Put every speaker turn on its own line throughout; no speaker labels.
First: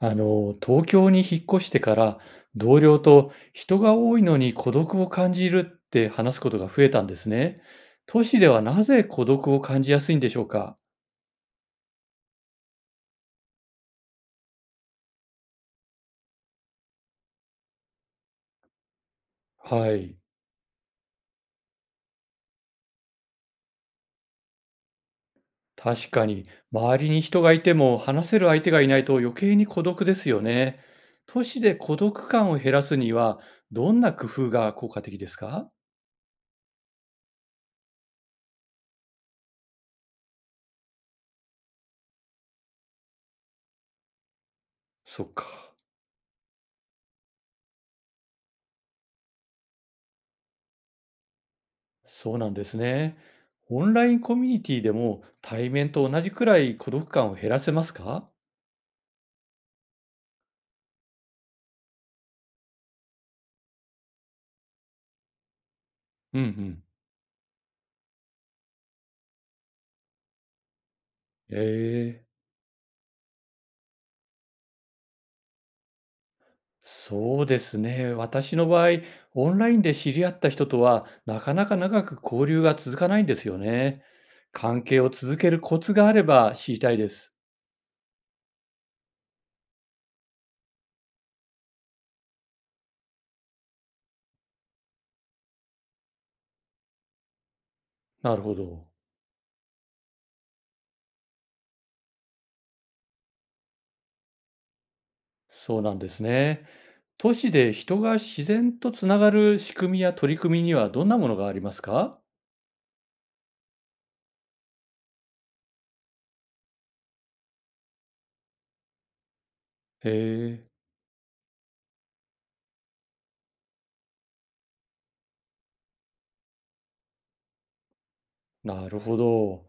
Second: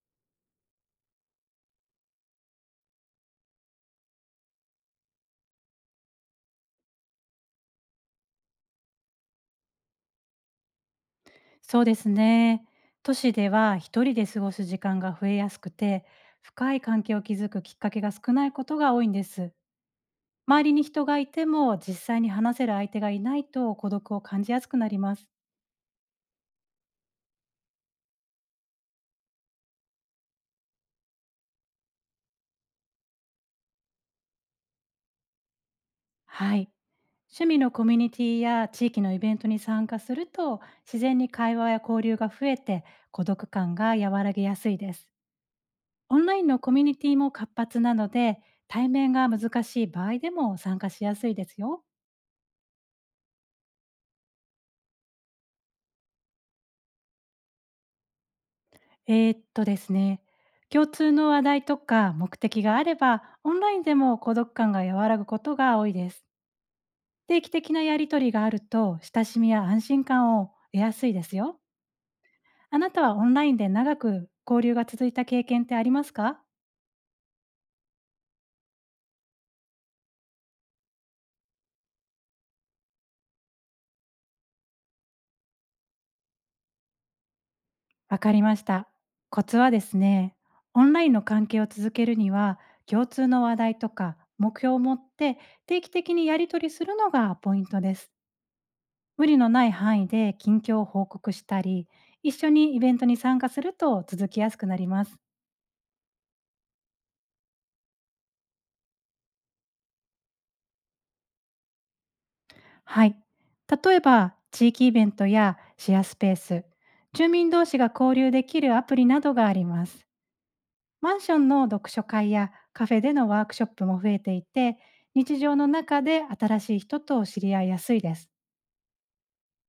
東京に引っ越してから、同僚と、人が多いのに孤独を感じるって話すことが増えたんですね。都市ではなぜ孤独を感じやすいんでしょうか？
そうですね。都市では一人で過ごす時間が増えやすくて、深い関係を築くきっかけが少ないことが多いんです。
はい。
周りに人がいても実際に話せる相手がいないと孤独を感じやすくなります。
確かに、周りに人がいても話せる相手がいないと余計に孤独ですよね。都市で孤独感を減らすにはどんな工夫が効果的ですか？
はい。趣味のコミュニティや地域のイベントに参加すると自然に会話や交流が増えて、孤独感が和らげやすいです。
そっか。
オンラインのコミュニティも活発なので、対面が難しい場合でも参加しやすいですよ。
そうなんですね。オンラインコミュニティでも対面と同じくらい孤独感を減らせますか？
ですね、共通の話題とか目的があれば、オンラインでも孤独感が和らぐことが多いです。
うんうん。
定期的なやりとりがあると、親しみや安心感を得やすいです
え
よ。
え、
あなたはオンラインで長く交流が続いた経験ってありますか？
そうですね。私の場合、オンラインで知り合った人とは、なかなか長く交流が続かないんですよね。関係を続けるコツがあれば知りたいです。
わかりました。コツはですね、オンラインの関係を続けるには、共通の話題とか目標を持って定期的にやりとりするのがポイントです。
なるほど。
無理のない範囲で近況を報告したり、一緒にイベントに参加すると続きやすくなります。
そうなんですね。都市で人が自然とつながる仕組みや取り組みにはどんなものがありますか？
はい。例えば、地域イベントやシェアスペース、住民同士が交流できるアプリなどがありま
へ
す。
え、
マンションの読書会やカフェでのワークショップも増えていて、日常の中で新しい人と知り合いやすいです。
なるほど。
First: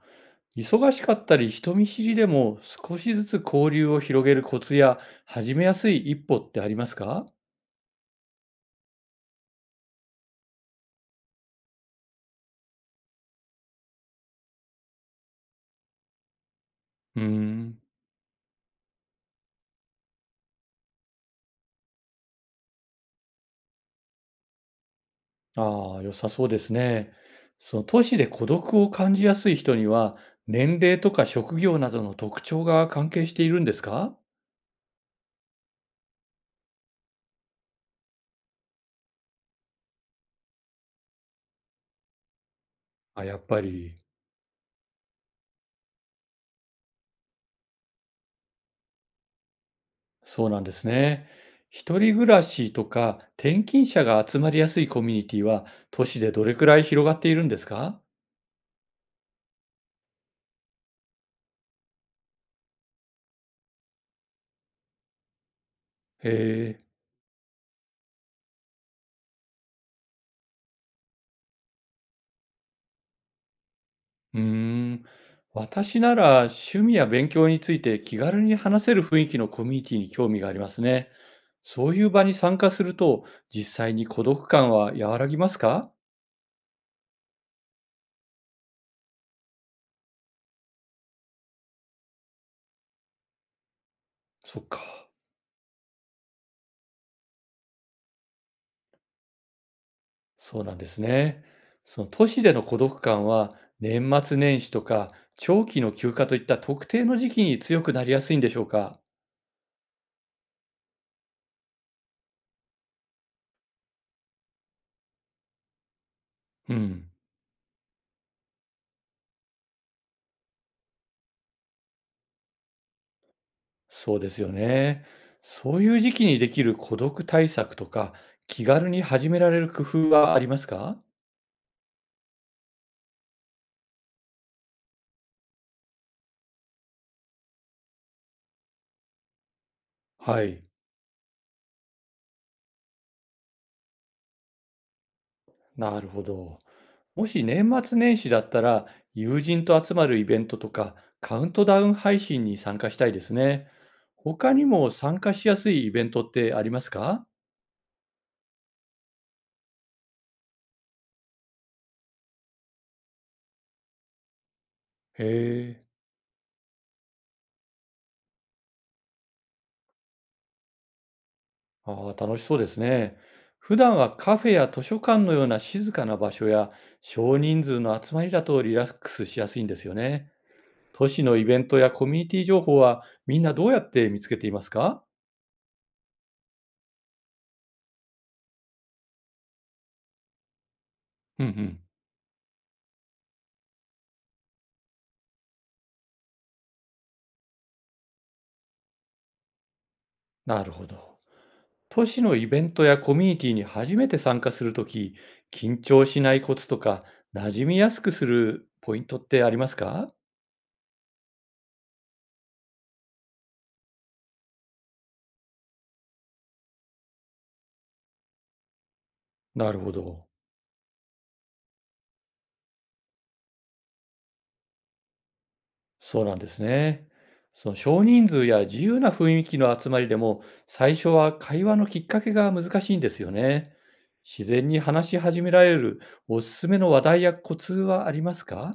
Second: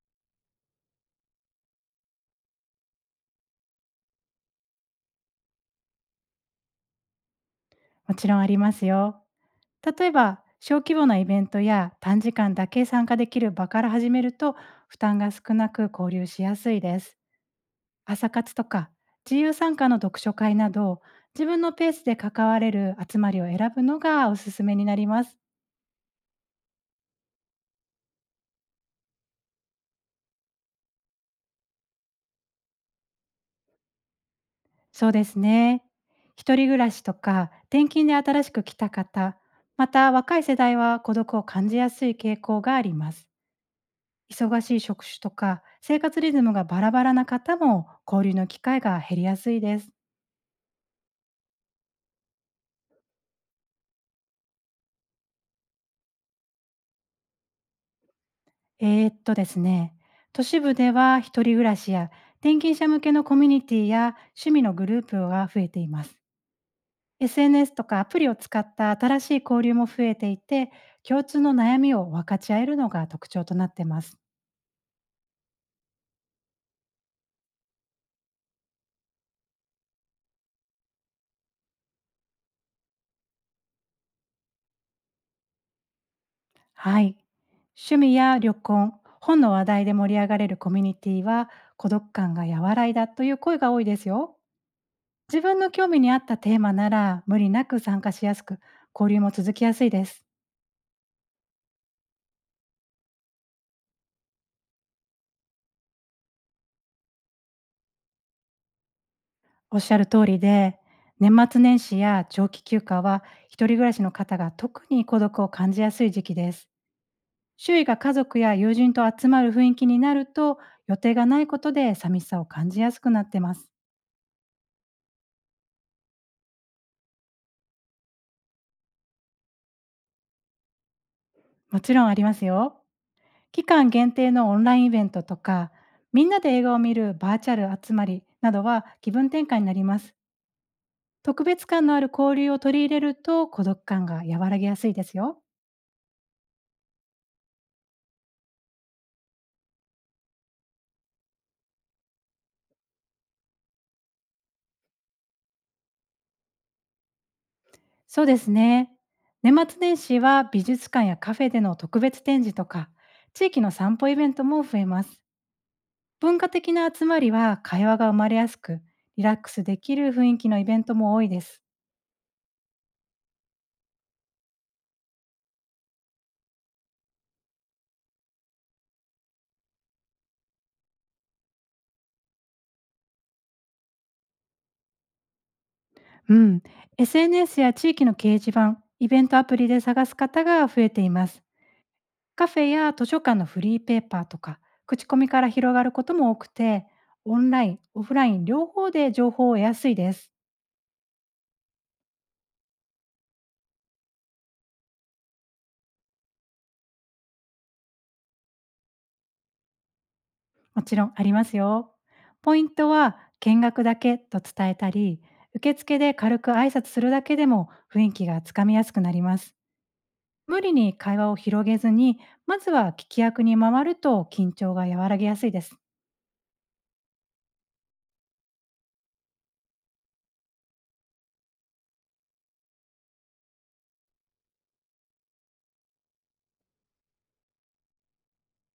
忙しかったり人見知りでも少しずつ交流を広げるコツや始めやすい一歩ってありますか？
もちろんありますよ。例えば小規模なイベントや短時間だけ参加できる場から始めると、負担が少なく交流しやすいです。
うーん。
朝活とか自由参加の読書会など、自分のペースで関われる集まりを選ぶのがおすすめになります。
ああ、良さそうですね。その都市で孤独を感じやすい人には、年齢とか職業などの特徴が関係しているんですか？
そうですね。一人暮らしとか転勤で新しく来た方、また若い世代は孤独を感じやすい傾向がありま
あ、
す。
やっぱり。
忙しい職種とか生活リズムがバラバラな方も交流の機会が減りやすいです。
そうなんですね。一人暮らしとか転勤者が集まりやすいコミュニティは、都市でどれくらい広がっているんですか？
えーっとですね、都市部では一人暮らしや転勤者向けのコミュニティや趣味のグループが増えています。
へえ。
SNS とかアプリを使った新しい交流も増えていて、共通の悩みを分かち合えるのが特徴となっています。
うーん。私なら趣味や勉強について気軽に話せる雰囲気のコミュニティに興味がありますね。そういう場に参加すると実際に孤独感は和らぎますか？
はい。趣味や旅行、本の話題で盛り上がれるコミュニティは孤独感が和らいだという声が多いですよ。
そっか。
自分の興味に合ったテーマなら無理なく参加しやすく、交流も続きやすいです。
そうなんですね。その都市での孤独感は年末年始とか長期の休暇といった特定の時期に強くなりやすいんでしょうか？
おっしゃる通りで、年末年始や長期休暇は、一人暮らしの方が特に孤独を感じやすい時期です。
うん。
周囲が家族や友人と集まる雰囲気になると、予定がないことで寂しさを感じやすくなってます。
そうですよね。そういう時期にできる孤独対策とか気軽に始められる工夫はありますか？
もちろんありますよ。期間限定のオンラインイベントとか、みんなで映画を見るバーチャル集まりなどは気分転換になります。
はい、
特別感のある交流を取り入れると孤独感が和らぎやすいですよ。
なるほど。もし年末年始だったら、友人と集まるイベントとか、カウントダウン配信に参加したいですね。他にも参加しやすいイベントってありますか？
そうですね。年末年始は美術館やカフェでの特別展示とか、地域の散歩イベントも増えます。
へえ、
文化的な集まりは会話が生まれやすく、リラックスできる雰囲気のイベントも多いです。
ああ、楽しそうですね。普段はカフェや図書館のような静かな場所や少人数の集まりだとリラックスしやすいんですよね。都市のイベントやコミュニティ情報はみんなどうやって見つけていますか？
うん、SNS や地域の掲示板、イベントアプリで探す方が増えています。
うんうん。
カフェや図書館のフリーペーパーとか、口コミから広がることも多くて、オンライン、オフライン両方で情報を得やすいです。
なるほど。都市のイベントやコミュニティに初めて参加するとき、緊張しないコツとか、馴染みやすくするポイントってありますか？
もちろんありますよ。ポイントは見学だけと伝えたり、受付で軽く挨拶するだけでも雰囲気がつかみやすくなります。
なるほど。
無理に会話を広げずに、まずは聞き役に回ると緊張が和らぎやすいです。
そうなんですね。その少人数や自由な雰囲気の集まりでも、最初は会話のきっかけが難しいんですよね。自然に話し始められるおすすめの話題やコツはありますか？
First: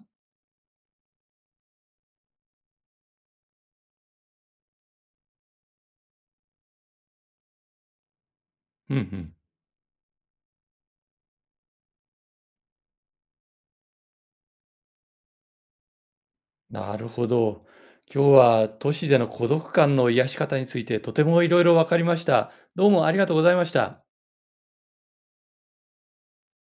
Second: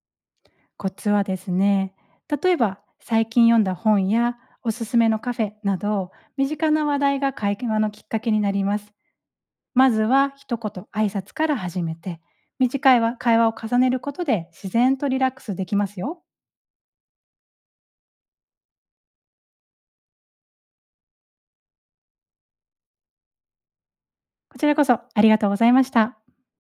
コツはですね、例えば最近読んだ本やおすすめのカフェなど、身近な話題が会話のきっかけになります。
うん、
まずは一言挨拶から始めて、短いわ会話を重ねることで自然とリラックスできますよ。
なるほど。今日は都市での孤独感の癒し方についてとてもいろいろ分かりました。どうもありがとうございました。
こちらこそありがとうございました。